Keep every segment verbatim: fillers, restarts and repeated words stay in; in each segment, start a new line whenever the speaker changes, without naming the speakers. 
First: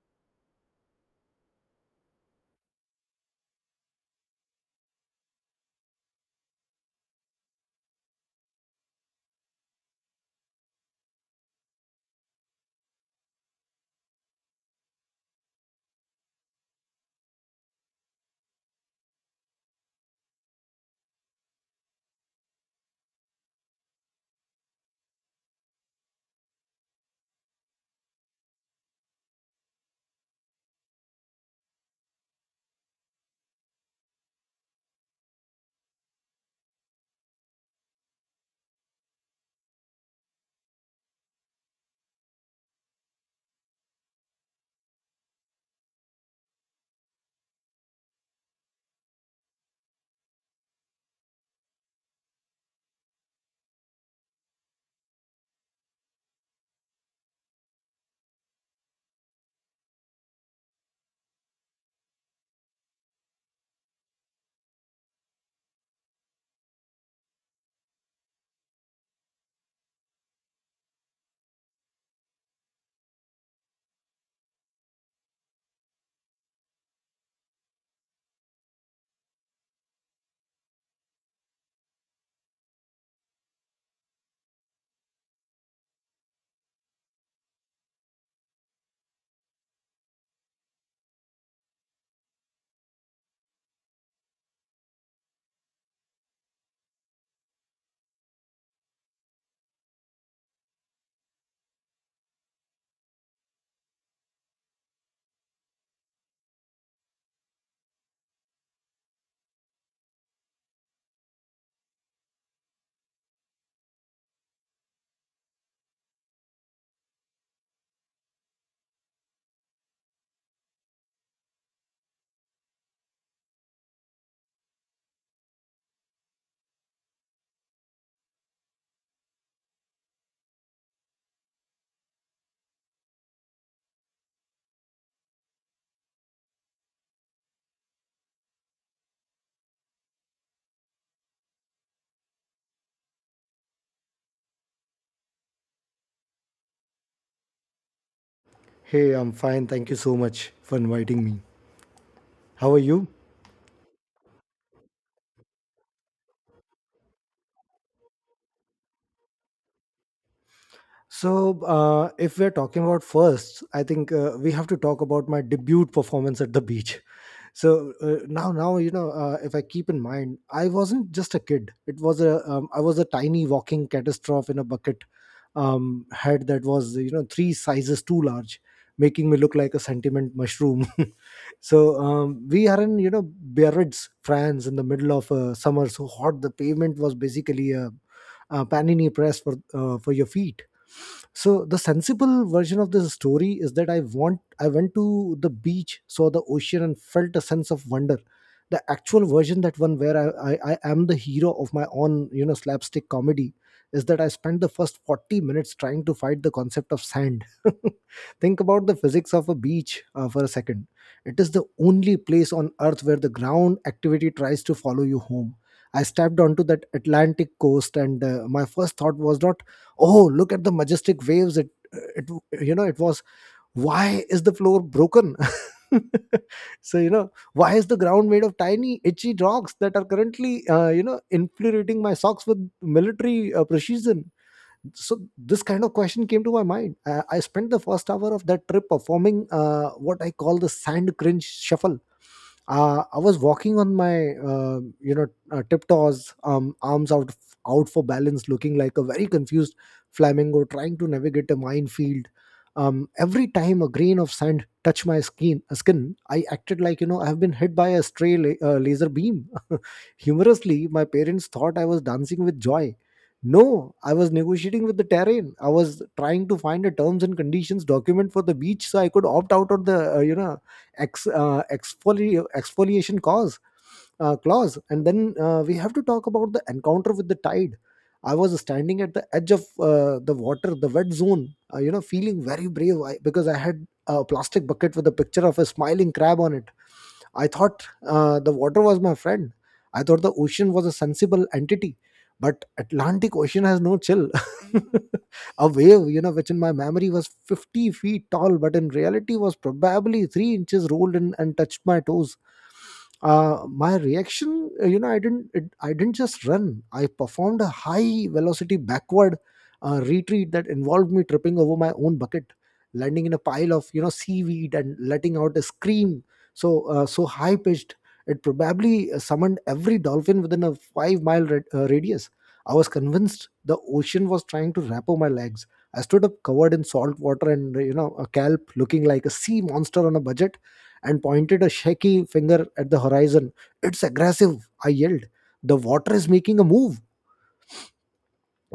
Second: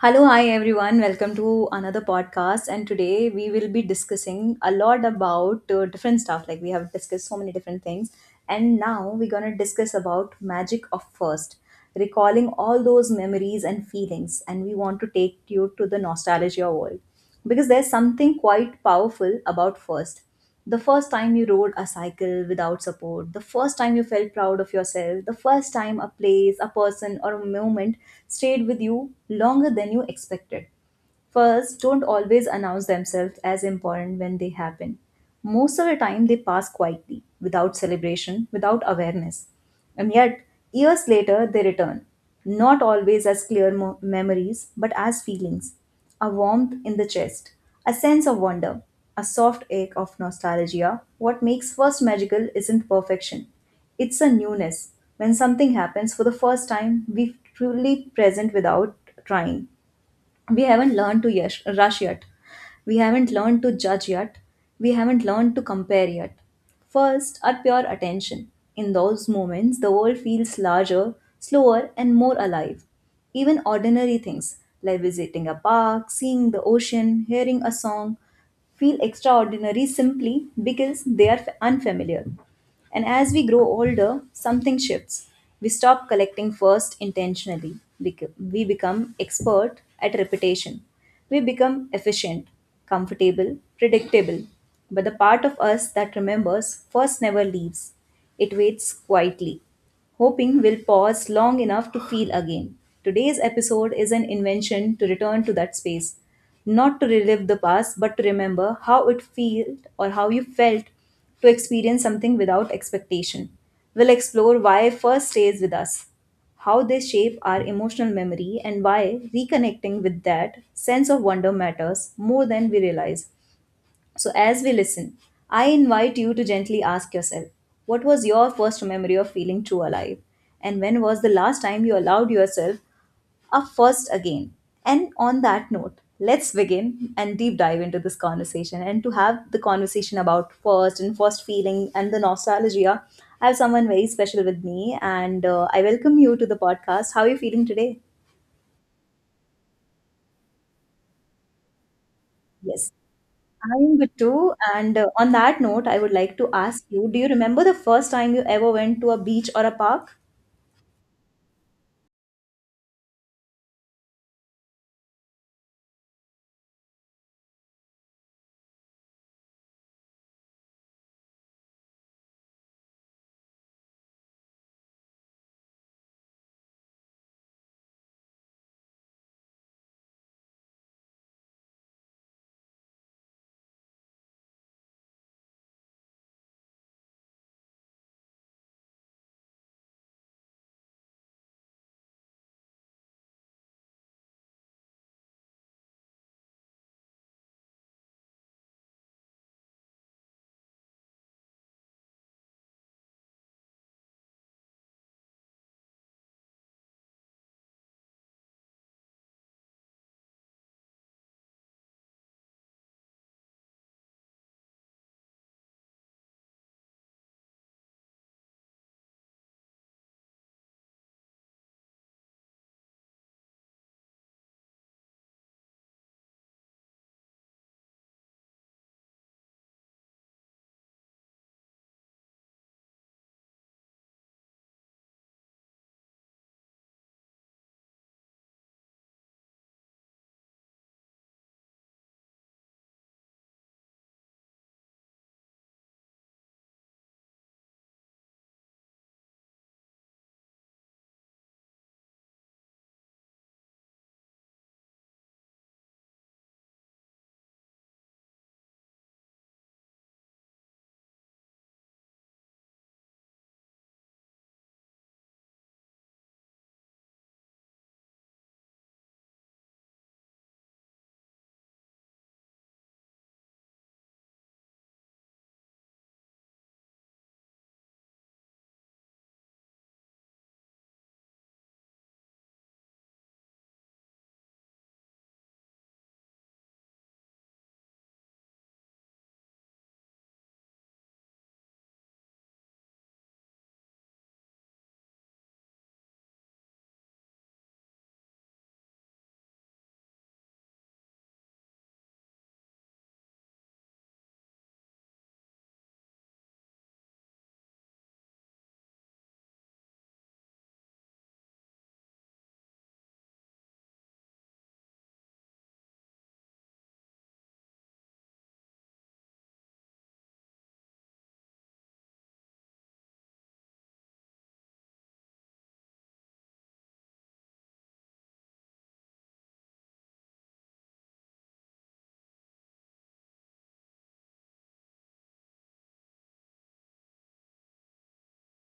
Hello, hi everyone. Welcome to another podcast. And today we will be discussing a lot about uh, different stuff. Like we have discussed so many different things. And now we're going to discuss about magic of first, recalling all those memories and feelings. And we want to take you to the nostalgia world because there's something quite powerful about first, the first time you rode a cycle without support, the first time you felt proud of yourself, the first time a place, a person, or a moment stayed with you longer than you expected. First, don't always announce themselves as important when they happen. Most of the time, they pass quietly, without celebration, without awareness. And yet, years later, they return, not always as clear mo- memories, but as feelings, a warmth in the chest, a sense of wonder, a soft ache of nostalgia. What makes first magical isn't perfection, it's a newness. When something happens for the first time, we truly present without trying, we haven't learned to yes, rush yet. We haven't learned to judge yet. We haven't learned to compare yet. First, our pure attention. In those moments, the world feels larger, slower, and more alive. Even ordinary things like visiting a park, seeing the ocean, hearing a song feel extraordinary simply because they are f- unfamiliar. And as we grow older, something shifts. We stop collecting first intentionally. Bec- We become expert at repetition. We become efficient, comfortable, predictable. But the part of us that remembers first never leaves. It waits quietly, hoping we'll pause long enough to feel again. Today's episode is an invention to return to that space, not to relive the past, but to remember how it felt or how you felt, to experience something without expectation. We'll explore why first stays with us, how they shape our emotional memory, and why reconnecting with that sense of wonder matters more than we realize. So, as we listen, I invite you to gently ask yourself, what was your first memory of feeling true alive? And when was the last time you allowed yourself a first again? And on that note, let's begin and deep dive into this conversation. And to have the conversation about first and first feeling and the nostalgia, I have someone very special with me, and uh, I welcome you to the podcast. How are you feeling today?
Hey, I'm fine. Thank you so much for inviting me. How are
Yes.
you?
I'm good too. And uh, on that note, I would like to ask you, do you remember the first time you ever went to a beach or a park?
So, uh, if we're talking about first, I think uh, we have to talk about my debut performance at the beach. so uh, now now you know uh, if I keep in mind, I wasn't just a kid. It was a um, I was a tiny walking catastrophe in a bucket um, head that was, you know, three sizes too large, making me look like a sentiment mushroom. so um, we are in, you know, Biarritz, France, in the middle of uh, summer. So hot, the pavement was basically a, a panini press for uh, for your feet. So the sensible version of this story is that I want I went to the beach, saw the ocean, and felt a sense of wonder. The actual version, that one where I, I, I am the hero of my own, you know, slapstick comedy, is that I spent the first 40 minutes trying to fight the concept of sand. Think about the physics of a beach uh, for a second. It is the only place on earth where the ground activity tries to follow you home. I stepped onto that Atlantic coast, and uh, my first thought was not, "Oh, look at the majestic waves!" It, it, you know, it was, why is the floor broken? so you know, why is the ground made of tiny itchy rocks that are currently uh, you know infuriating my socks with military uh, precision? So this kind of question came to my mind. Uh, i spent the first hour of that trip performing uh, what I call the sand cringe shuffle. Uh, i was walking on my uh, you know uh, tiptoes, um, arms out out for balance, looking like a very confused flamingo trying to navigate a minefield. Um, every time a grain of sand touched my skin uh, skin, I acted like, you know, I have been hit by a stray la- uh, laser beam. Humorously, my parents thought I was dancing with joy. No, I was negotiating with the terrain. I was trying to find a terms and conditions document for the beach so I could opt out of the uh, you know ex uh, exfoli- exfoliation cause uh, clause. And then uh, we have to talk about the encounter with the tide. I was standing at the edge of uh, the water, the wet zone, uh, you know, feeling very brave, I, because I had a plastic bucket with a picture of a smiling crab on it. I thought uh, the water was my friend. I thought the ocean was a sensible entity, but Atlantic Ocean has no chill. A wave, you know, which in my memory was 50 feet tall, but in reality was probably three inches, rolled in and touched my toes. Uh, my reaction, uh, you know, I didn't, it, I didn't just run. I performed a high velocity backward uh, retreat that involved me tripping over my own bucket, landing in a pile of, you know, seaweed, and letting out a scream so, uh, so high pitched, it probably uh, summoned every dolphin within a five mile rad- uh, radius. I was convinced the ocean was trying to wrap up my legs. I stood up covered in salt water and, you know, a kelp, looking like a sea monster on a budget, and pointed a shaky finger at the horizon. It's aggressive! I yelled. The water is making a move!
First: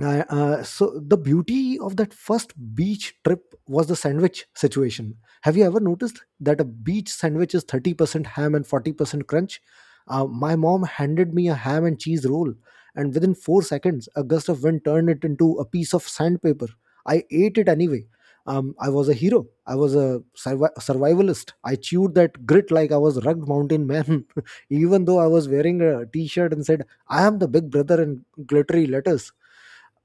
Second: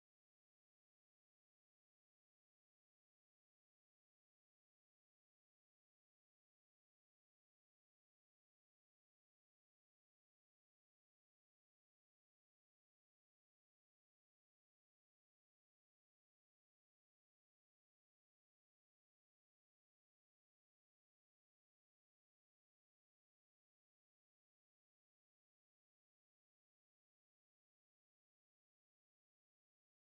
Uh, uh, so the beauty of that first beach trip was the sandwich situation. Have you ever noticed that a beach sandwich is thirty percent ham and forty percent crunch? Uh, my mom handed me a ham and cheese roll, and within 4 seconds a gust of wind turned it into a piece of sandpaper. I ate it anyway. um, I was a hero. I was a survi- survivalist. I chewed that grit like I was rugged mountain man, even though I was wearing a t-shirt and said I am the big brother in glittery letters.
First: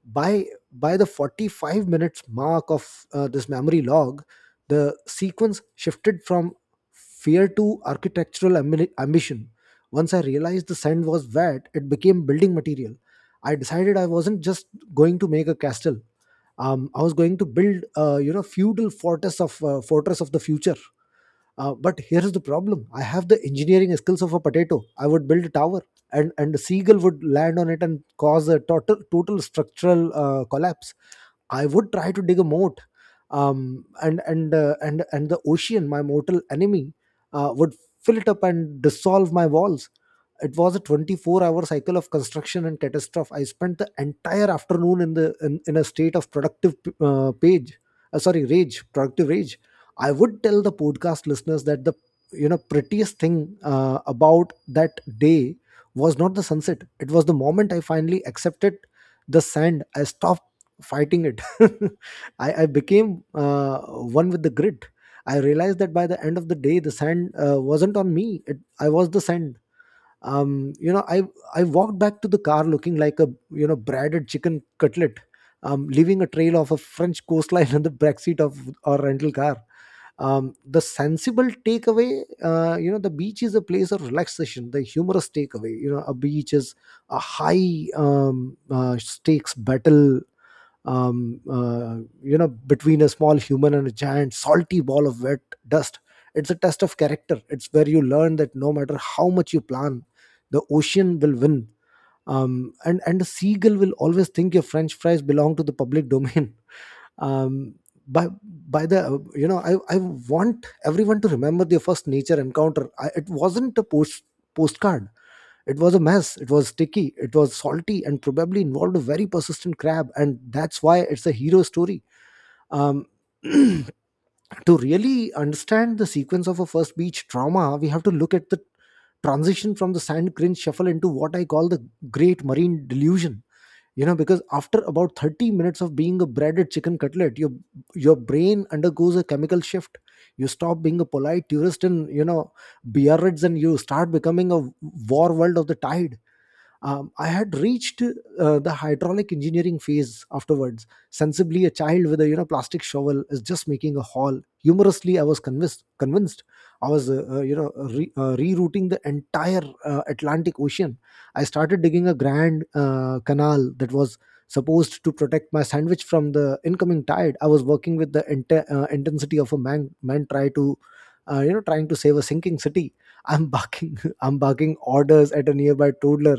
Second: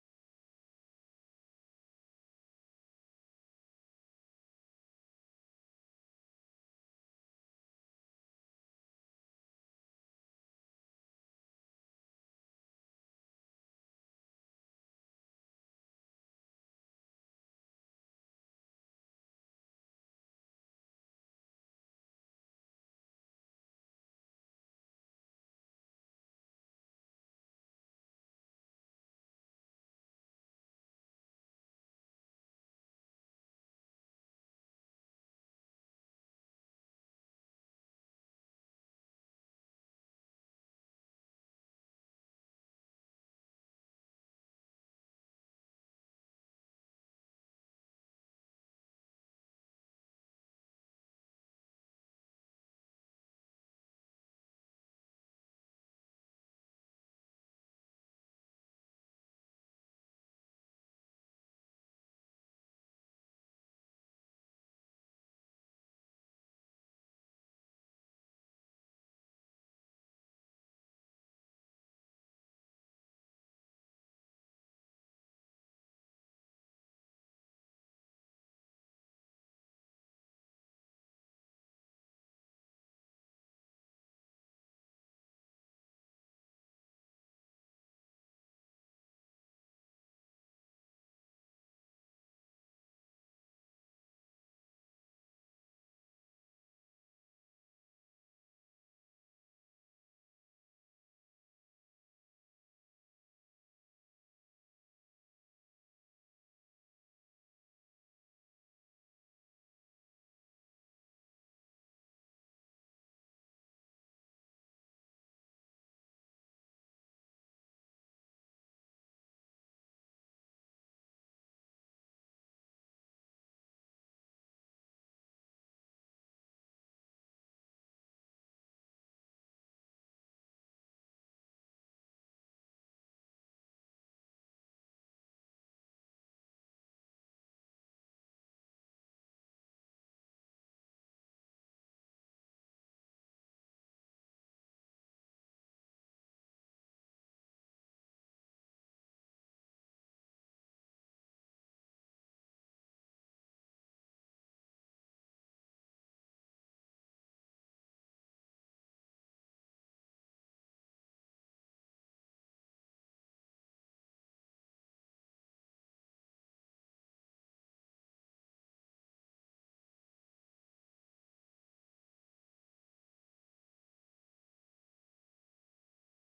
By by the 45 minutes mark of uh, this memory log, the sequence shifted from fear to architectural ambi- ambition. Once I realized the sand was wet, it became building material. I decided I wasn't just going to make a castle. um, I was going to build a, you know, feudal fortress of uh, fortress of the future. Uh, but here's the problem: I have the engineering skills of a potato. I would build a tower, and and a seagull would land on it and cause a total total structural uh, collapse. I would try to dig a moat, um, and and uh, and and the ocean, my mortal enemy, uh, would fill it up and dissolve my walls. It was a 24 hour cycle of construction and catastrophe. I spent the entire afternoon in the in, in a state of productive uh, page uh, sorry rage productive rage. I would tell the podcast listeners that the, you know, prettiest thing uh, about that day was not the sunset. It was the moment I finally accepted the sand. I stopped fighting it. I, I became uh, one with the grid. I realized that by the end of the day, the sand uh, wasn't on me. It, i was the sand. Um you know i i walked back to the car looking like a, you know, breaded chicken cutlet, um leaving a trail of a french coastline in the backseat of our rental car. Um the sensible takeaway, uh, you know, the beach is a place of relaxation. The humorous takeaway, you know, a beach is a high um uh, stakes battle, um, uh, you know, between a small human and a giant salty ball of wet dust. It's a test of character. It's where you learn that no matter how much you plan, the ocean will win. Um, and and a seagull will always think your french fries belong to the public domain. um, by by the uh, you know I, I want everyone to remember their first nature encounter. I, it wasn't a post postcard. It was a mess. It was sticky. It was salty, and probably involved a very persistent crab. And that's why it's a hero story. Um, to really understand the sequence of a first beach trauma, we have to look at the transition from the sand cringe shuffle into what I call the great marine delusion. You know, because after about 30 minutes of being a breaded chicken cutlet, your your brain undergoes a chemical shift. You stop being a polite tourist in, you know, Biarritz, and you start becoming a war world of the tide. um, I had reached uh, the hydraulic engineering phase afterwards. Sensibly, a child with a, you know, plastic shovel is just making a hole. Humorously, I was convinced. Convinced, I was uh, uh, you know re- uh, rerouting the entire uh, Atlantic Ocean. I started digging a grand uh, canal that was supposed to protect my sandwich from the incoming tide. I was working with the inte- uh, intensity of a man. Man try to uh, you know trying to save a sinking city. I'm barking. I'm barking orders at a nearby toddler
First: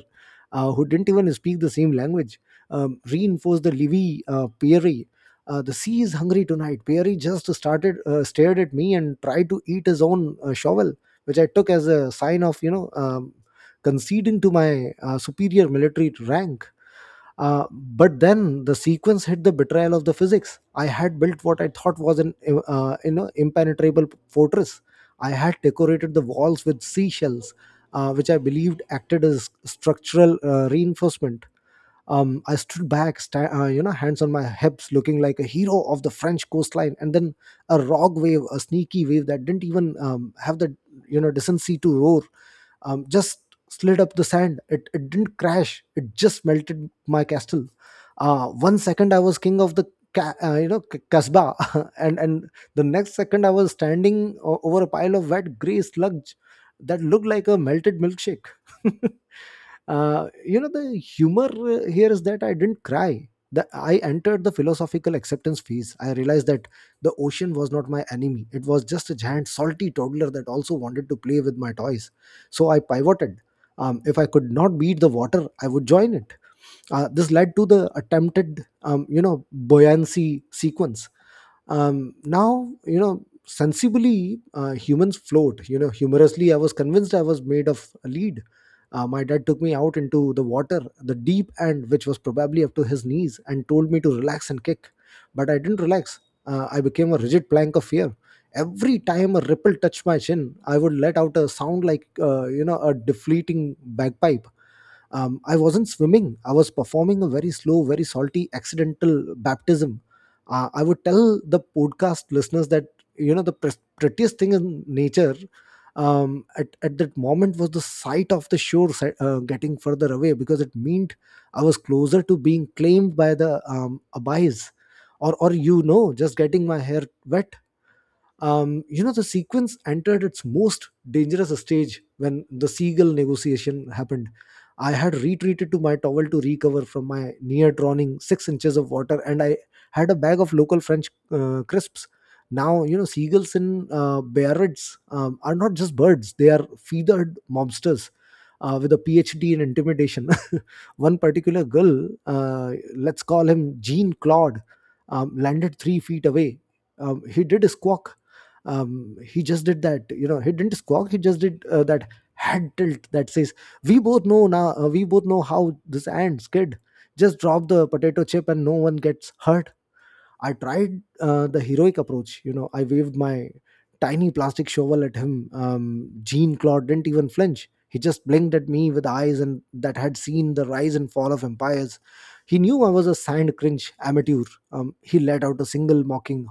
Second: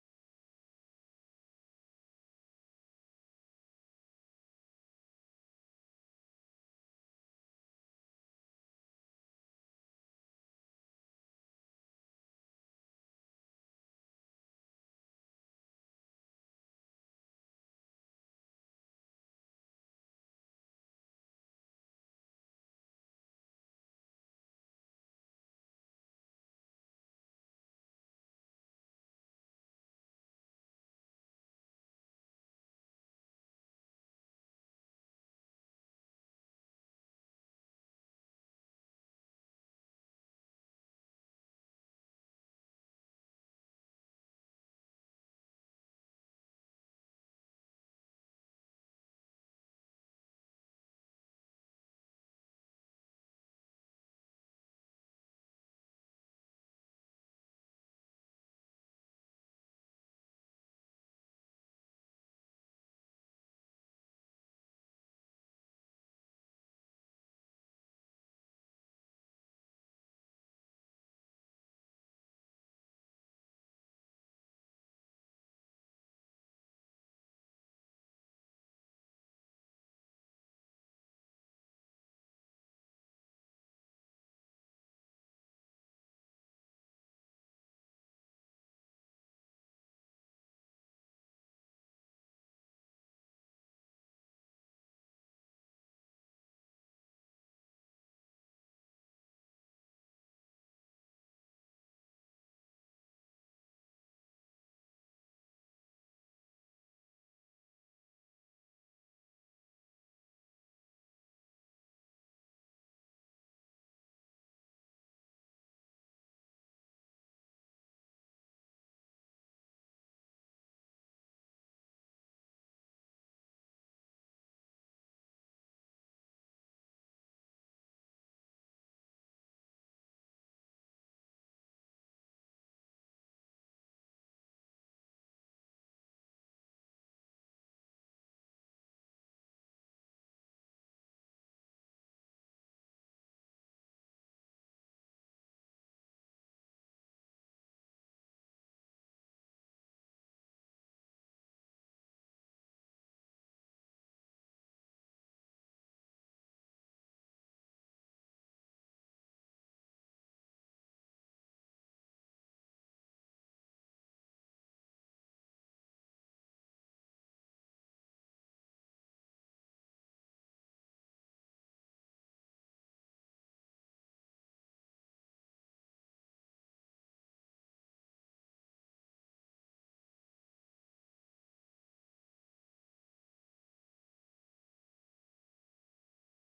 uh, who didn't even speak the same language, um, reinforced the Livy uh, Pierre. Uh, the sea is hungry tonight. Pierre just started uh, stared at me and tried to eat his own uh, shovel, which I took as a sign of, you know, um, conceding to my uh, superior military rank. Uh, but then the sequence hit the betrayal of the physics. I had built what I thought was an uh, you know impenetrable fortress. I had decorated the walls with seashells, uh, which I believed acted as structural uh, reinforcement. Um, I stood back, sta- uh, you know, hands on my hips, looking like a hero of the French coastline. And then a rogue wave, a sneaky wave that didn't even um, have the, you know, decency to roar, um, just slid up the sand. It, it didn't crash. It just melted my castle. Uh, one second I was king of the ca- uh, you know c- kasbah, and and the next second I was standing o- over a pile of wet gray sludge that looked like a melted milkshake. Uh, you know, the humor uh, here is that I didn't cry. The, I entered the philosophical acceptance phase. I realized that the ocean was not my enemy. It was just a giant, salty toddler that also wanted to play with my toys. So I pivoted. Um, if I could not beat the water, I would join it. Uh, this led to the attempted, um, you know, buoyancy sequence. Um, now, you know, sensibly, uh, humans float. You know, humorously, I was convinced I was made of a lead. Uh, my dad took me out into the water, the deep end, which was probably up to his knees, and told me to relax and kick. But I didn't relax. Uh, I became a rigid plank of fear. Every time a ripple touched my chin, I would let out a sound like, uh, you know, a deflating bagpipe. um, I wasn't swimming, I was performing a very slow, very salty accidental baptism. uh, I would tell the podcast listeners that, you know, the pres- prettiest thing in nature um, at, at that moment was the sight of the shore si- uh, getting further away, because it meant I was closer to being claimed by the um, abayas or or, you know, just getting my hair wet. Um, you know, the sequence entered its most dangerous stage when the seagull negotiation happened. I had retreated to my towel to recover from my near drowning six inches of water, and I had a bag of local French uh, crisps. Now, you know, seagulls in uh, Biarritz um, are not just birds, they are feathered mobsters uh, with a PhD in intimidation. One particular gull, uh, let's call him Jean Claude, um, landed three feet away. Um, he did a squawk. Um, he just did that, you know, he didn't squawk, he just did uh, that head tilt that says, we both know now, uh, we both know how this ends, kid. Just drop the potato chip and no one gets hurt. I tried uh, the heroic approach. You know, I waved my tiny plastic shovel at him. Um, Jean Claude didn't even flinch. He just blinked at me with eyes and that had seen the rise and fall of empires. He knew I was a signed cringe amateur. Um, he let out a single mocking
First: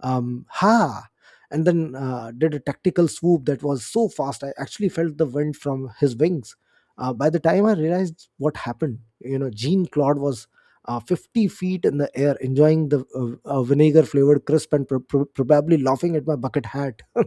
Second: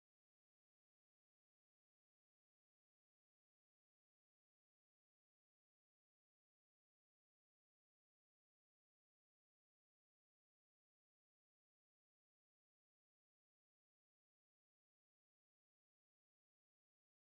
um, ha, and then uh, did a tactical swoop that was so fast I actually felt the wind from his wings. Uh, by the time I realized what happened, you know, Jean Claude was uh, fifty feet in the air, enjoying the uh, uh, vinegar flavored crisp and pro- pro- probably laughing at my bucket hat.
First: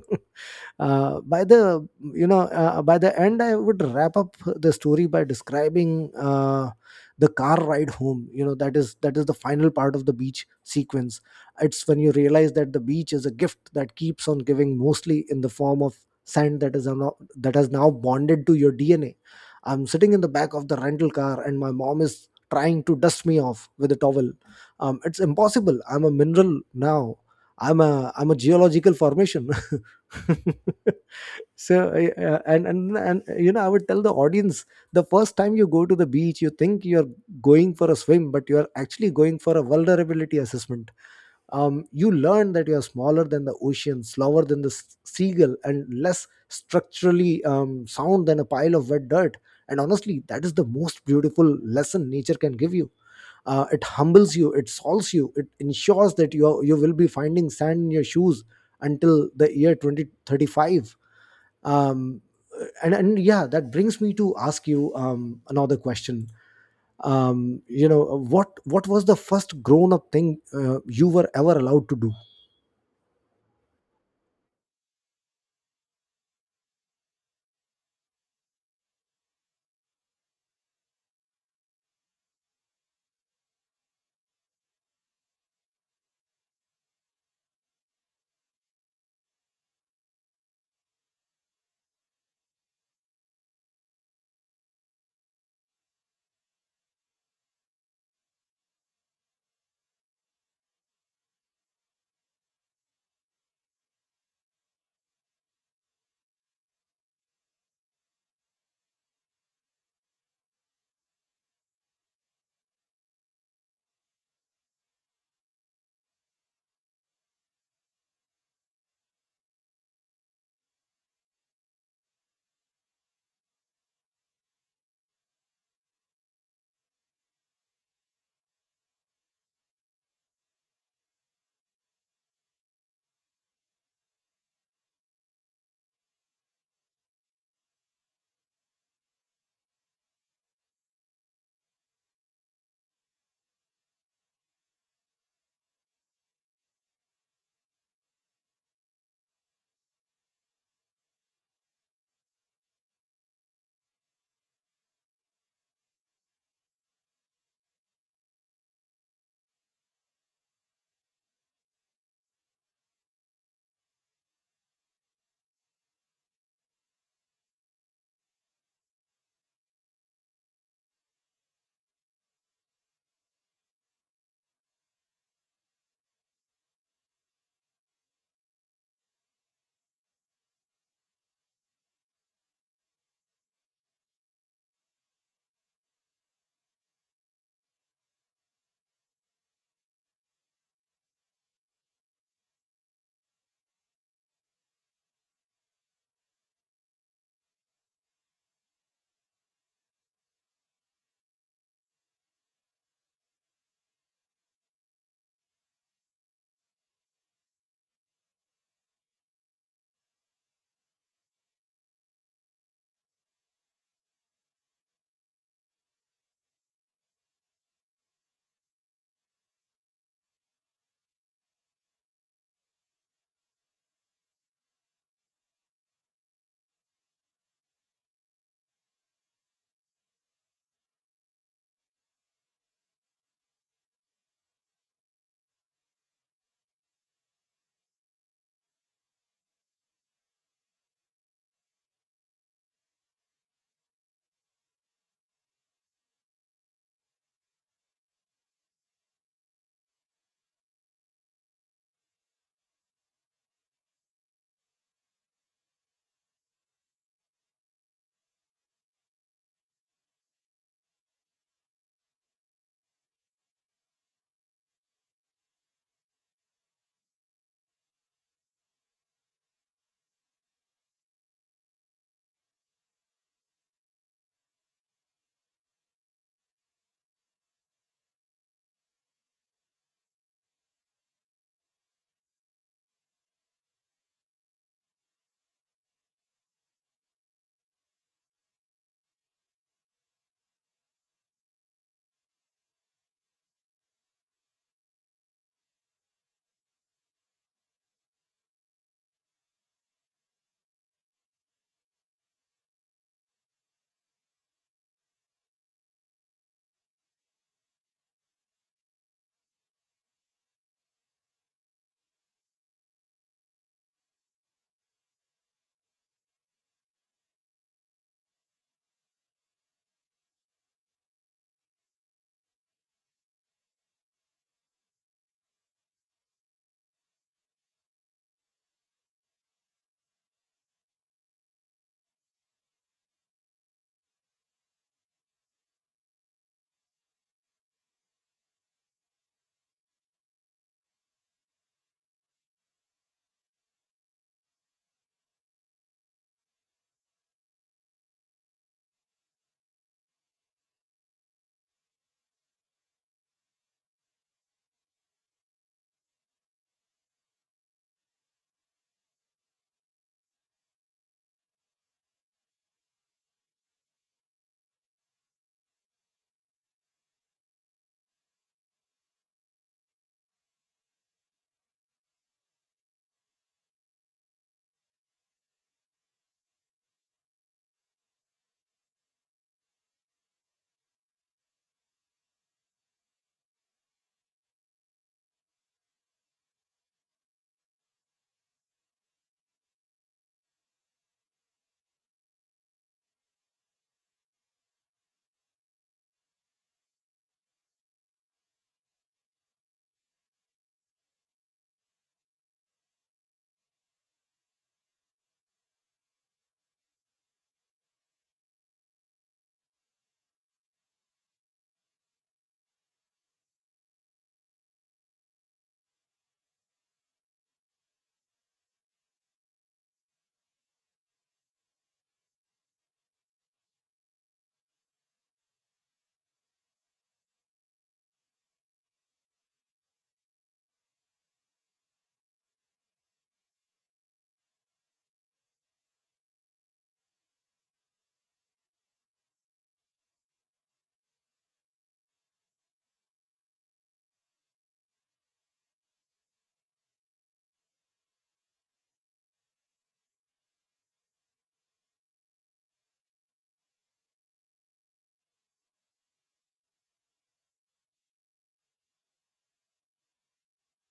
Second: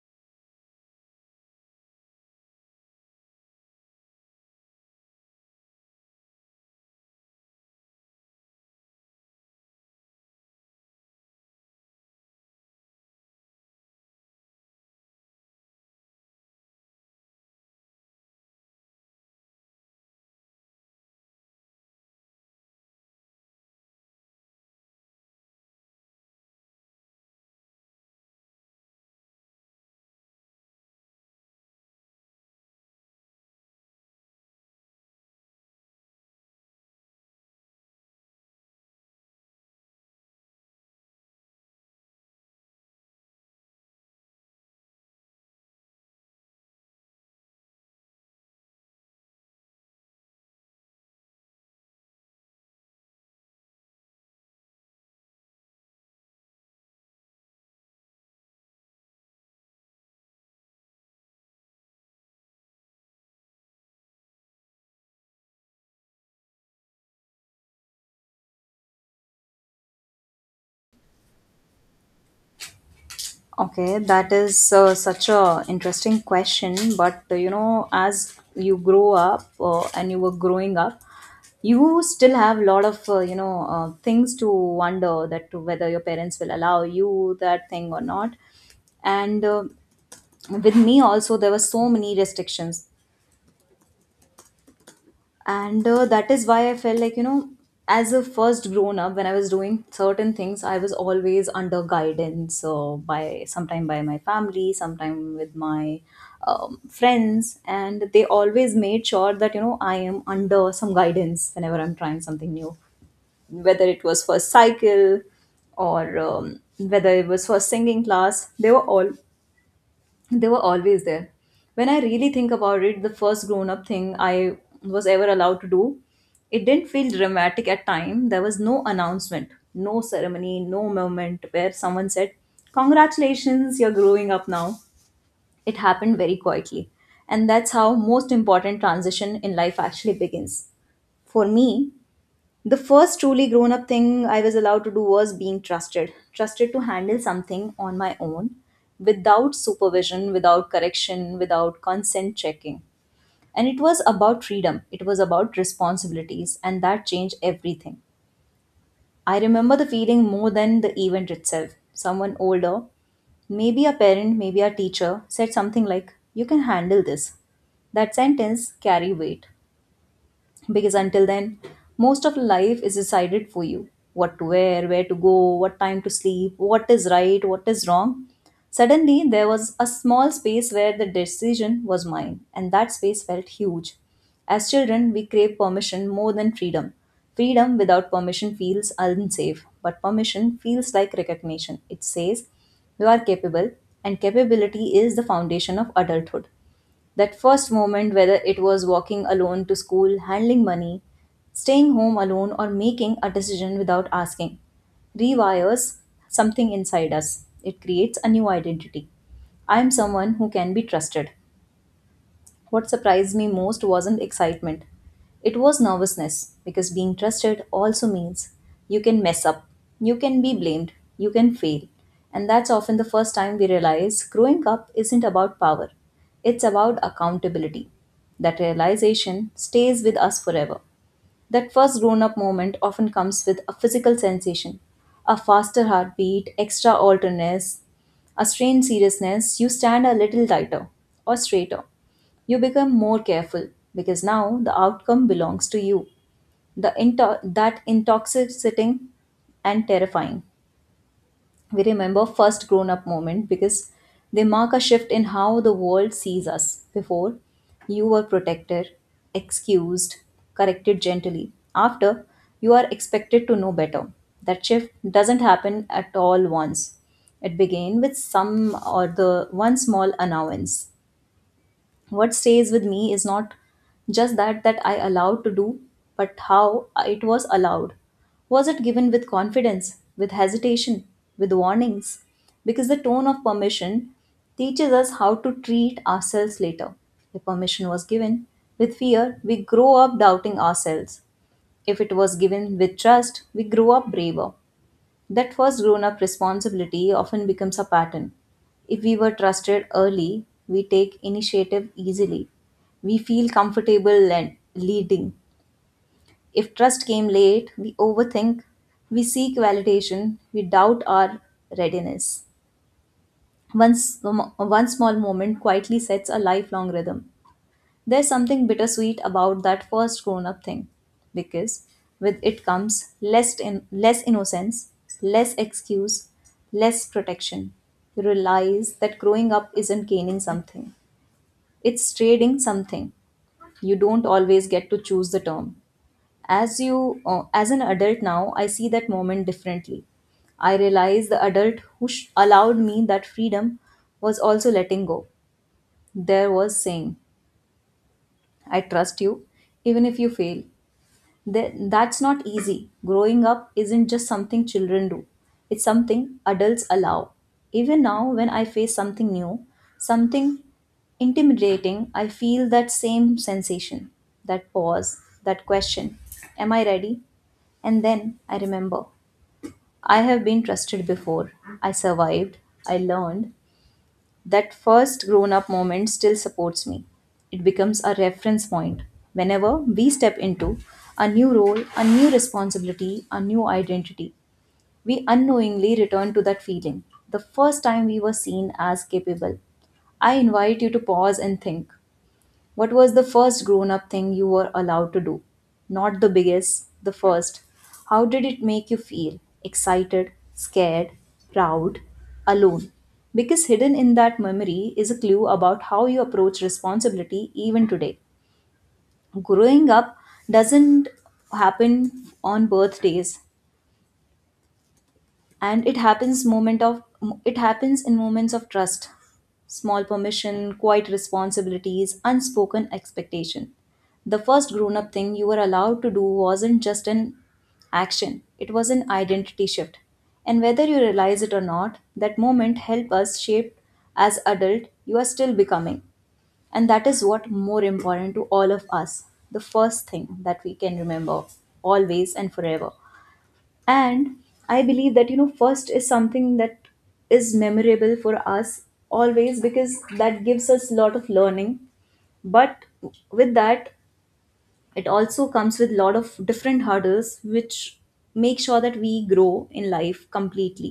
uh, by the you know uh, uh, by the end, I would wrap up the story by describing uh, the car ride home. You know, that is that is the final part of the beach sequence. It's when you realize that the beach is a gift that keeps on giving, mostly in the form of sand that is now, that has now bonded to your DNA. I'm sitting in the back of the rental car and my mom is trying to dust me off with a towel. Um, it's impossible, I'm a mineral now. I'm a i'm a geological formation. so I- uh, and and and you know I would tell the audience, the first time you go to the beach you think you're going for a swim, but you're actually going for a vulnerability assessment. Um, you learn that you're smaller than the ocean, slower than the s- seagull, and less structurally um, sound than a pile of wet dirt. And honestly, that is the most beautiful lesson nature can give you. Uh, it humbles you, it solves you, it ensures that you are, you will be finding sand in your shoes until the year twenty thirty-five. Um, and and yeah, that brings me to ask you um, another question. um, you know what what was the first grown up thing uh, you were ever allowed to do?
Okay, that is uh, such a interesting question. But uh, you know, as you grow up uh, and you were growing up, you still have a lot of uh, you know uh, things to wonder that whether your parents will allow you that thing or not. And uh, with me also, there were so many restrictions and uh, that is why I felt like, you know, as a first grown up, when I was doing certain things I was always under guidance, uh, by sometime by my family, sometime with my um, friends, and they always made sure that you know I am under some guidance whenever I'm trying something new, whether it was first cycle or um, whether it was first singing class, they were all they were always there. When I really think about it, the first grown up thing I was ever allowed to do, it didn't feel dramatic at time. There was no announcement, no ceremony, no moment where someone said, "Congratulations, you're growing up now." It happened very quietly. And that's how most important transition in life actually begins. For me, the first truly grown up thing I was allowed to do was being trusted. Trusted to handle something on my own without supervision, without correction, without consent checking. And it was about freedom, it was about responsibilities, and that changed everything. I remember the feeling more than the event itself. Someone older, maybe a parent, maybe a teacher, said something like, "You can handle this." That sentence carried weight because until then most of life is decided for you, what to wear, where to go, what time to sleep, what is right, what is wrong. Suddenly there was a small space where the decision was mine, and that space felt huge. As children we crave permission more than freedom. Freedom without permission feels unsafe, but permission feels like recognition. It says you are capable, and capability is the foundation of adulthood. That first moment, whether it was walking alone to school, handling money, staying home alone, or making a decision without asking, rewires something inside us. It creates a new identity. I am someone who can be trusted. What surprised me most wasn't excitement, it was nervousness, because being trusted also means you can mess up, you can be blamed, you can fail. And that's often the first time we realize growing up isn't about power, it's about accountability. That realization stays with us forever. That first grown up moment often comes with a physical sensation, a faster heartbeat, extra alertness, a strained seriousness. You stand a little tighter or straighter. You become more careful because now the outcome belongs to you. The into- that intoxicating and terrifying, we remember first grown up moment because they mark a shift in how the world sees us. Before, you were protected, excused, corrected gently. After, you are expected to know better. That shift doesn't happen at all once. It began with some or the one small allowance. What stays with me is not just that that I allowed to do, but how it was allowed. Was it given with confidence, with hesitation, with warnings? Because the tone of permission teaches us how to treat ourselves later. If permission was given with fear, we grow up doubting ourselves. If it was given with trust, we grow up braver. That first grown up responsibility often becomes a pattern. If we were trusted early, we take initiative easily. We feel comfortable and leading. If trust came late, we overthink, we seek validation, we doubt our readiness. One, s- one small moment quietly sets a lifelong rhythm. There's something bittersweet about that first grown up thing because with it comes less in, less innocence, less excuse, less protection. You realize that growing up isn't gaining something. It's trading something. You don't always get to choose the term. As you uh, as an adult now, I see that moment differently. I realize the adult who sh- allowed me that freedom was also letting go. There was saying, I trust you, even if you fail. Th- that's not easy. Growing up isn't just something children do, it's something adults allow. Even now, when I face something new, something intimidating, I feel that same sensation, that pause, that question, am I ready? And then I remember I have been trusted before, I survived, I learned, that first grown up moment still supports me. It becomes a reference point. Whenever we step into a new role, a new responsibility, a new identity, we unknowingly return to that feeling the first time we were seen as capable. I invite you to pause and think, what was the first grown up thing you were allowed to do? Not the biggest, the first. How did it make you feel? Excited, scared, proud, alone? Because hidden in that memory is a clue about how you approach responsibility even today. Growing up doesn't happen on birthdays, and it happens moment of it happens in moments of trust, small permission, quiet responsibilities, unspoken expectation. The first grown up thing you were allowed to do wasn't just an action, it was an identity shift. And whether you realize it or not, that moment helped us shape as adult you are still becoming. And that is what more important to all of us, the first thing that we can remember, always and forever. And I believe that you know first is something that is memorable for us always because that gives us a lot of learning. But with that, it also comes with a lot of different hurdles which make sure that we grow in life completely.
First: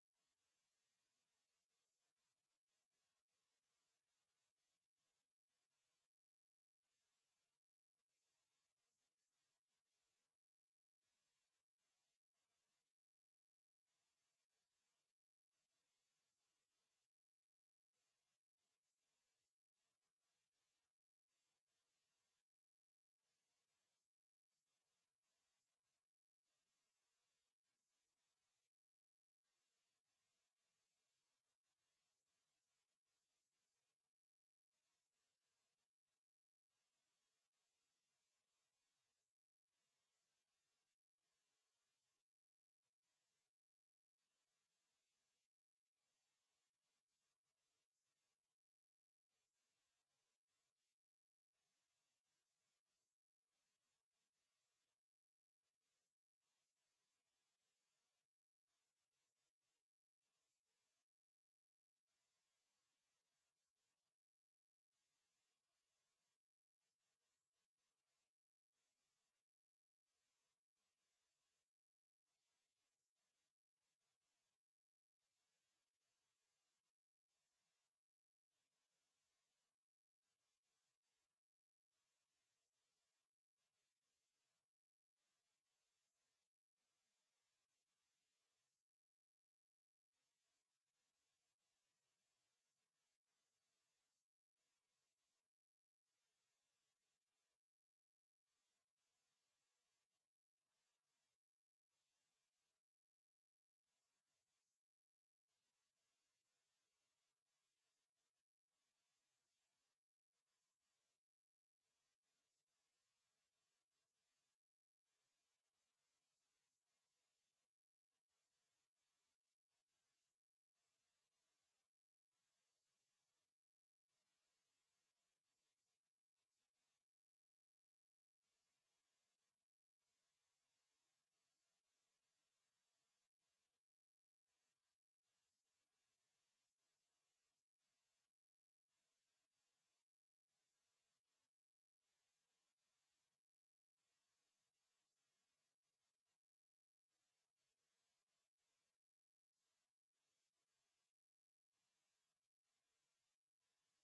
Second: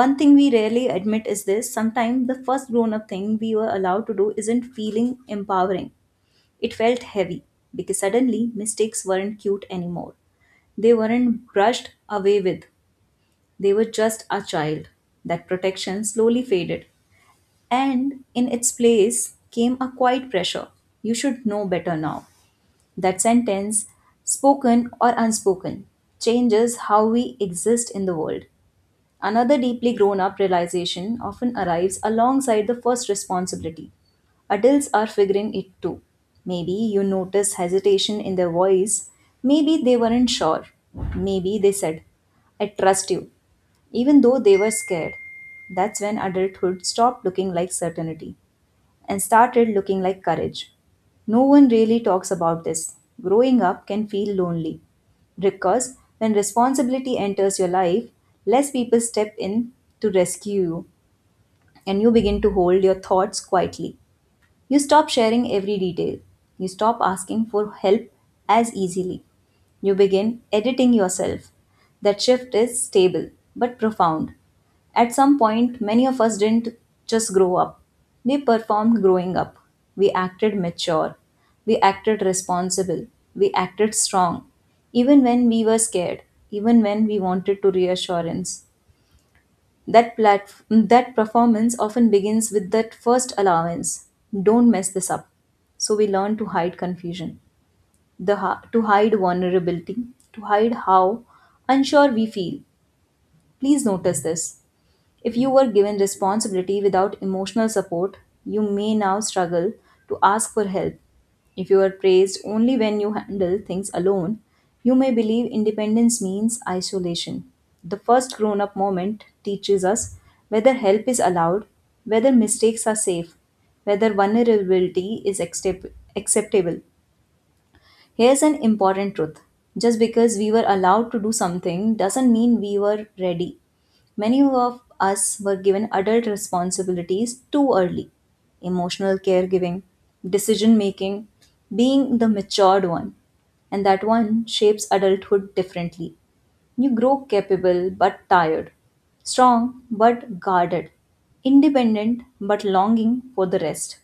One thing we rarely admit is this: sometimes the first grown up thing we were allowed to do isn't feeling empowering, it felt heavy, because suddenly mistakes weren't cute anymore. They weren't brushed away with, they were just a child. That protection slowly faded, and in its place came a quiet pressure. You should know better now. That sentence, spoken or unspoken, changes how we exist in the world. Another deeply grown up realization often arrives alongside the first responsibility. Adults are figuring it too. Maybe you notice hesitation in their voice. Maybe they weren't sure. Maybe they said, I trust you. Even though they were scared, that's when adulthood stopped looking like certainty and started looking like courage. No one really talks about this. Growing up can feel lonely because when responsibility enters your life, less people step in to rescue you and you begin to hold your thoughts quietly. You stop sharing every detail. You stop asking for help as easily. You begin editing yourself. That shift is stable but profound. At some point, many of us didn't just grow up, we performed growing up. We acted mature. We acted responsible. We acted strong, even when we were scared, even when we wanted to reassurance. That plat- that performance often begins with that first allowance. Don't mess this up. So we learn to hide confusion, the ha- to hide vulnerability, to hide how unsure we feel. Please notice this. If you were given responsibility without emotional support, you may now struggle to ask for help. If you are praised only when you handle things alone, you may believe independence means isolation. The first grown up moment teaches us whether help is allowed, whether mistakes are safe, whether vulnerability is accept- acceptable. Here's an important truth just because we were allowed to do something doesn't mean we were ready. Many of us were given adult responsibilities too early emotional caregiving, decision making, being the matured one. And that one shapes adulthood differently. You grow capable but tired, strong but guarded, independent but longing for the rest.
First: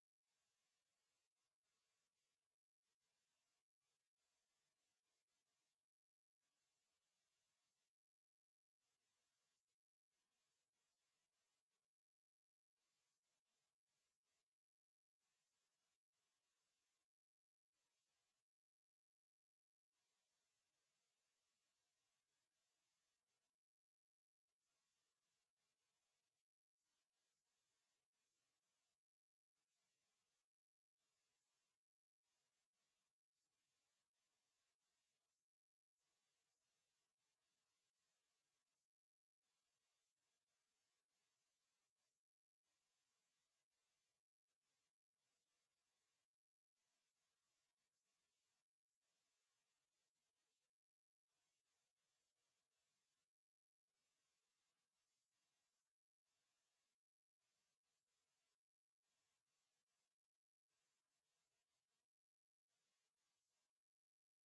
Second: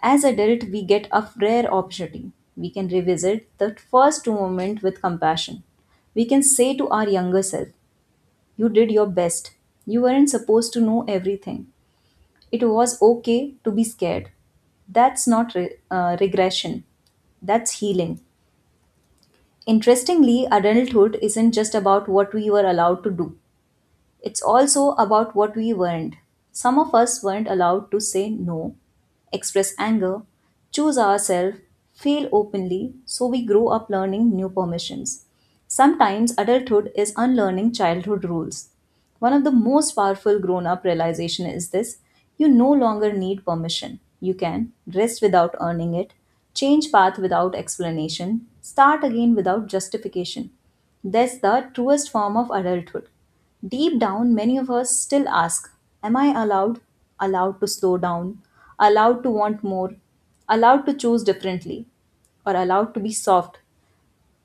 As adult, we get a rare opportunity. We can revisit the first moment with compassion. We can say to our younger self, "You did your best. You weren't supposed to know everything. It was okay to be scared." That's not re- uh, regression. That's healing. Interestingly, adulthood isn't just about what we were allowed to do. It's also about what we weren't. Some of us weren't allowed to say no, express anger, choose ourselves, fail openly, so we grow up learning new permissions. Sometimes adulthood is unlearning childhood rules. One of the most powerful grown up realization is this you no longer need permission. You can rest without earning it, change path without explanation, start again without justification. That's the truest form of adulthood. Deep down, many of us still ask, am I allowed? Allowed to slow down? Allowed to want more? Allowed to choose differently? Or allowed to be soft?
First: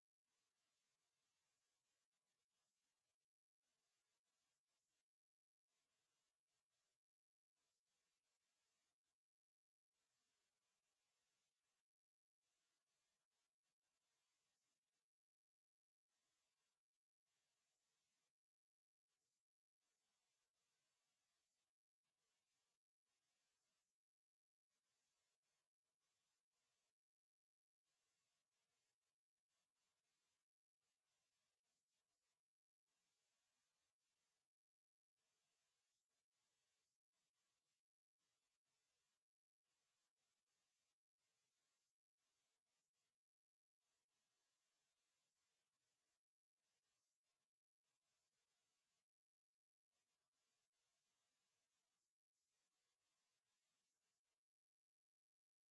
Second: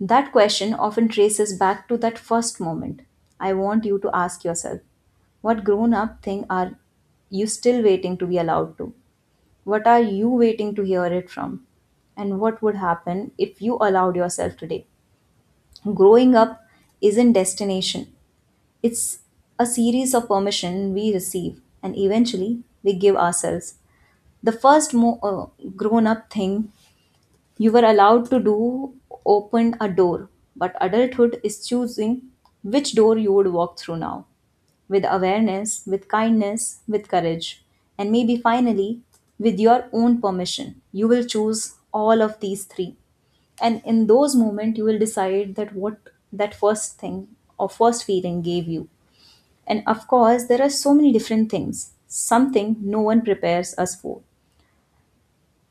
That question often traces back to that first moment. I want you to ask yourself, what grown up thing are you still waiting to be allowed to? What are you waiting to hear it from? And what would happen if you allowed yourself today? Growing up isn't destination. It's a series of permission we receive and eventually we give ourselves. The first mo- uh, grown up thing you were allowed to do opened a door, but adulthood is choosing which door you would walk through now. With awareness, with kindness, with courage, and maybe finally, with your own permission, you will choose all of these three. And in those moments, you will decide that what that first thing or first feeling gave you. And of course, there are so many different things, something no one prepares us for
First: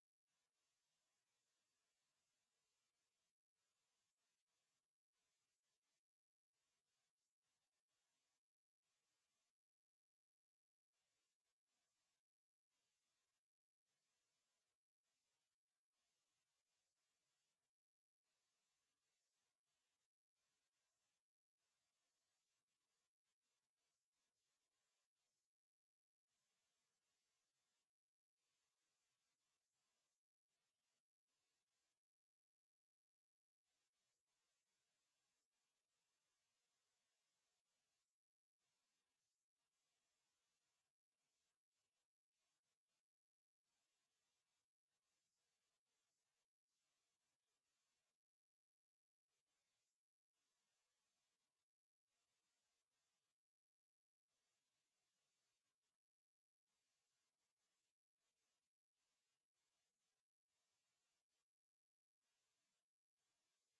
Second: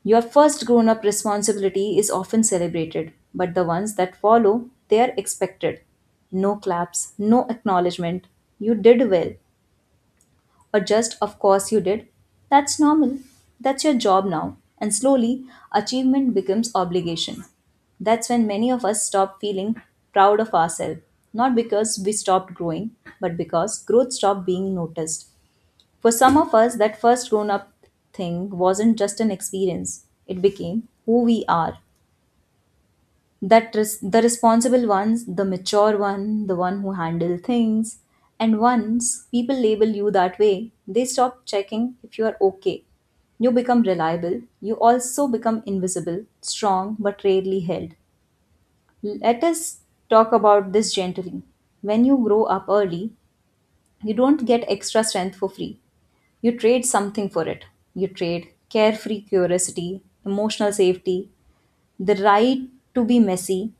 your first grown up responsibility is often celebrated, but the ones that follow, they are expected. No claps, no acknowledgement. You did well, or just of course you did. That's normal. That's your job now. And slowly, achievement becomes obligation. That's when many of us stop feeling proud of ourselves, not because we stopped growing, but because growth stopped being noticed. For some of us, that first grown up thing wasn't just an experience, it became who we are. That res- the responsible ones, the mature one, the one who handle things. And once people label you that way, they stop checking if you are okay. You become reliable. You also become invisible, strong, but rarely held. Let us talk about this gently. When you grow up early, you don't get extra strength for free. You trade something for it. You trade carefree curiosity, emotional safety, the right to be messy.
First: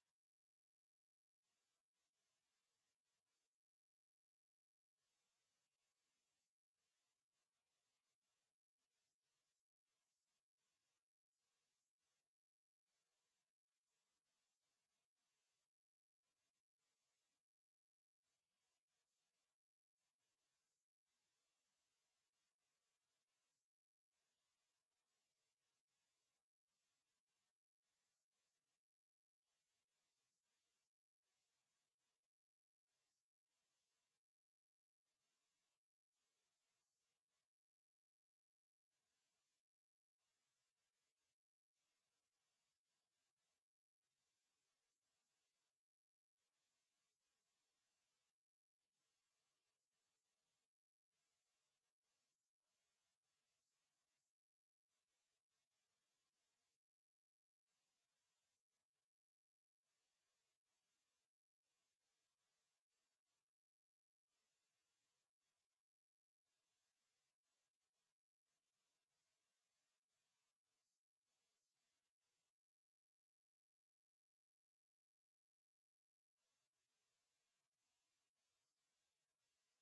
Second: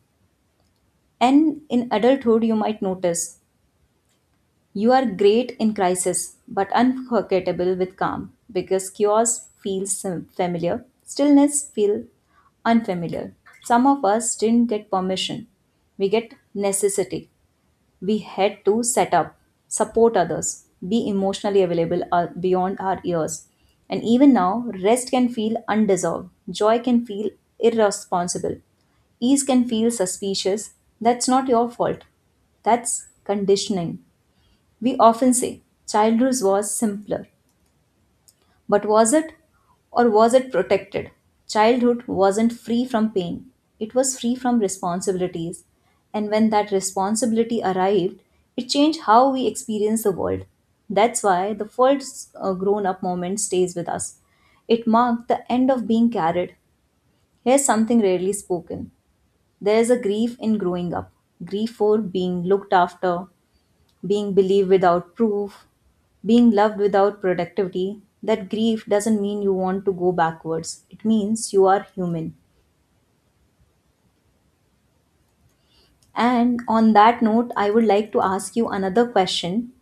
And in adulthood, you might notice you are great in crisis but unforgettable with calm because chaos feels sim- familiar, stillness feels unfamiliar. Some of us didn't get permission, we get necessity we had to set up, support others, be emotionally available uh, beyond our years. And even now, rest can feel undeserved, joy can feel irresponsible, ease can feel suspicious. That's not your fault. That's conditioning. We often say childhood was simpler, but was it? Or was it protected? Childhood wasn't free from pain, it was free from responsibilities. And when that responsibility arrived, it changed how we experience the world. That's why the first uh, grown up moment stays with us. It marked the end of being carried. Here's something rarely spoken there is a grief in growing up grief for being looked after, being believed without proof, being loved without productivity, that grief doesn't mean you want to go backwards. It means you are human. And on that note, I would like to ask you another question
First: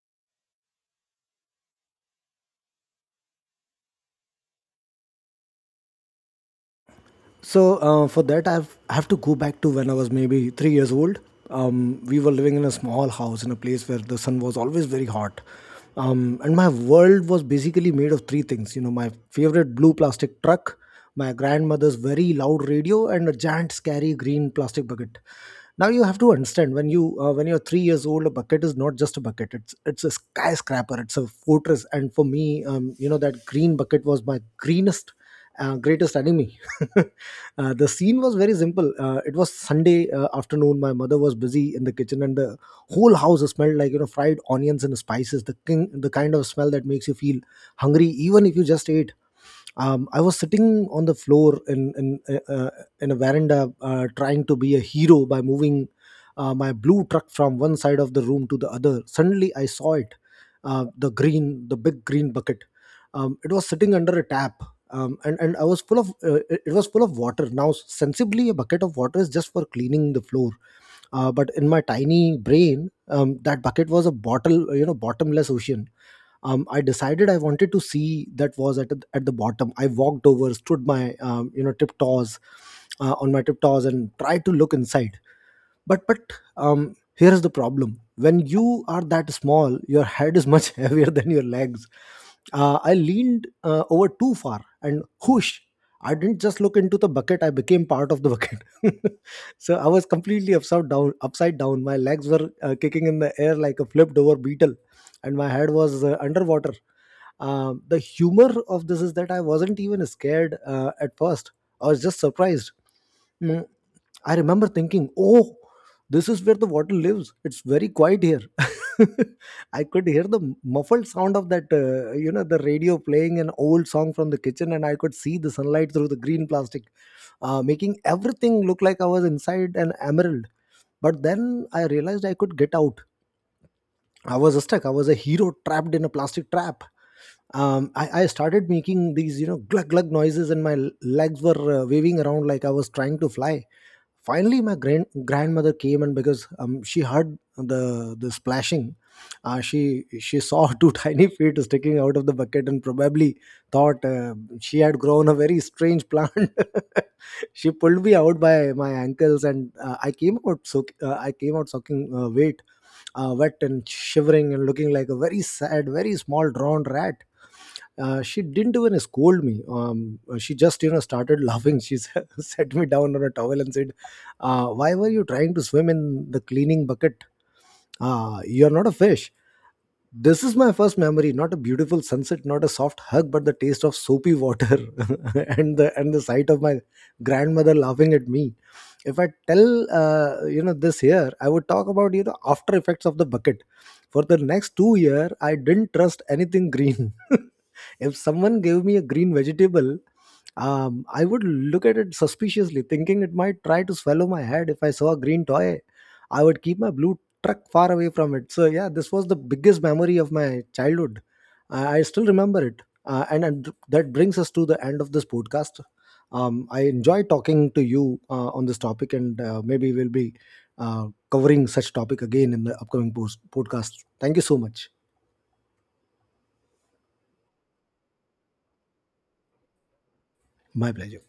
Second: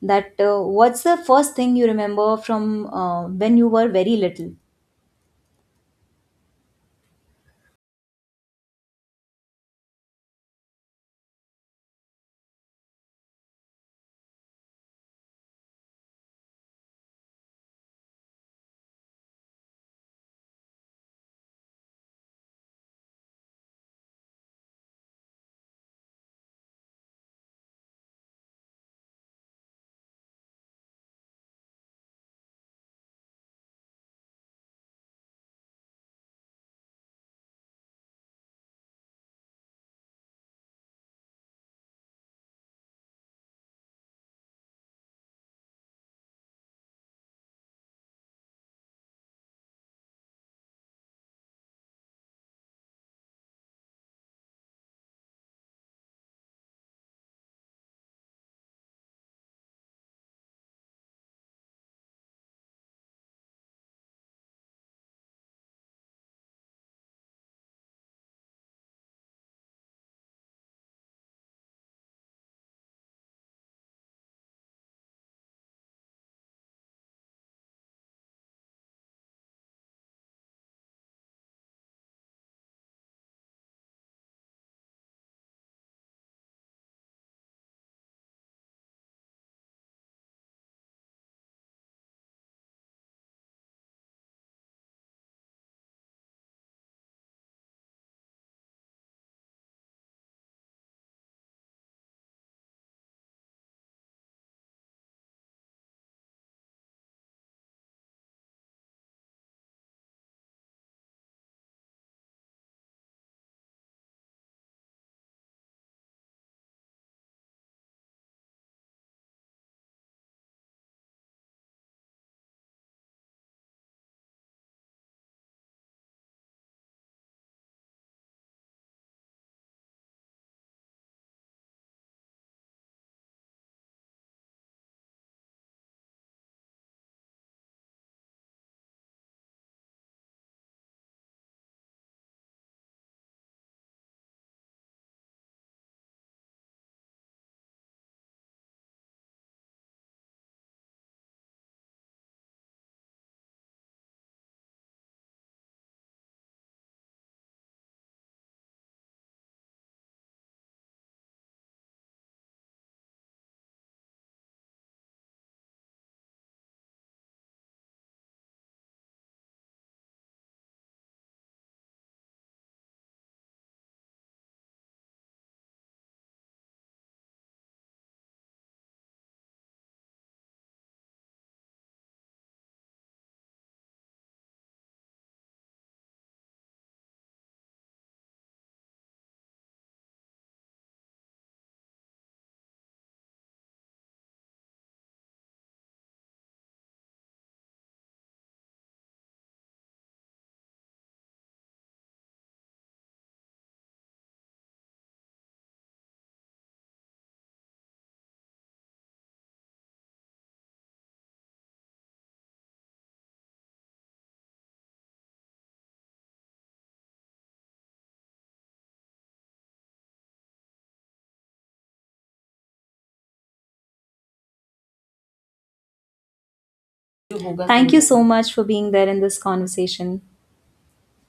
that uh, what's the first thing you remember from uh, when you were very little?
So uh, for that, I've, I have to go back to when I was maybe three years old. Um, we were living in a small house in a place where the sun was always very hot. Um, and my world was basically made of three things, you know, my favorite blue plastic truck, my grandmother's very loud radio, and a giant, scary green plastic bucket. Now you have to understand, when you uh, when you're three years old, a bucket is not just a bucket. It's it's a skyscraper. It's a fortress. And for me, um, you know, that green bucket was my greenest uh, greatest enemy. Uh, the scene was very simple. Uh, it was Sunday uh, afternoon. My mother was busy in the kitchen, and the whole house smelled like, you know, fried onions and spices. The king, the kind of smell that makes you feel hungry, even if you just ate. um, I was sitting on the floor in in uh, uh, in a veranda, uh, trying to be a hero by moving uh, my blue truck from one side of the room to the other. Suddenly, I saw it, uh, the green, the big green bucket. Um, it was sitting under a tap, um, and and I was full of uh, it it was full of water. Now, sensibly, a bucket of water is just for cleaning the floor, uh, but in my tiny brain, um, that bucket was a bottle, uh, you know, bottomless ocean. Um, I decided I wanted to see that was at at the bottom. I walked over, stood my um, you know tiptoes uh, on my tiptoes, and tried to look inside, but but um here's the problem, when you are that small your head is much heavier than your legs. uh, I leaned uh, over too far, and whoosh, I didn't just look into the bucket, I became part of the bucket. So I was completely upside down upside down, my legs were uh, kicking in the air like a flipped over beetle, and my head was uh, underwater. Um, the humor of this is that I wasn't even scared uh, at first, I was just surprised. Mm, I remember thinking, oh, this is where the water lives. It's very quiet here. I could hear the muffled sound of that, uh, you know, the radio playing an old song from the kitchen, and I could see the sunlight through the green plastic, uh, making everything look like I was inside an emerald. But then I realized I could get out. I was stuck. I was a hero trapped in a plastic trap. Um, I, I started making these, you know, glug glug noises, and my l- legs were uh, waving around like I was trying to fly. Finally, my grand grandmother came, and because um, she heard the the splashing, uh, she she saw two tiny feet sticking out of the bucket, and probably thought uh, she had grown a very strange plant. She pulled me out by my ankles, and uh, I came out so uh, I came out sucking uh, weight uh, wet and shivering and looking like a very sad, very small drawn rat. Uh, she didn't even scold me. Um, uh, she just, you know, started laughing. She set me down on a towel and said, uh, "Why were you trying to swim in the cleaning bucket? Uh, you're not a fish." This is my first memory, not a beautiful sunset, not a soft hug, but the taste of soapy water and the and the sight of my grandmother laughing at me. If I tell, uh, you know this here, I would talk about, you know, after effects of the bucket. For the next two year, I didn't trust anything green. If someone gave me a green vegetable, um, I would look at it suspiciously, thinking it might try to swallow my head. If I saw a green toy, I would keep my blue truck far away from it. So, yeah, this was the biggest memory of my childhood. I I still remember it. Uh, and, and that brings us to the end of this podcast. Um, I enjoy talking to you uh, on this topic, and uh, maybe we'll be uh, covering such topic again in the upcoming post- podcast. Thank you so much.
Thank you so much for being there in this conversation.
My pleasure.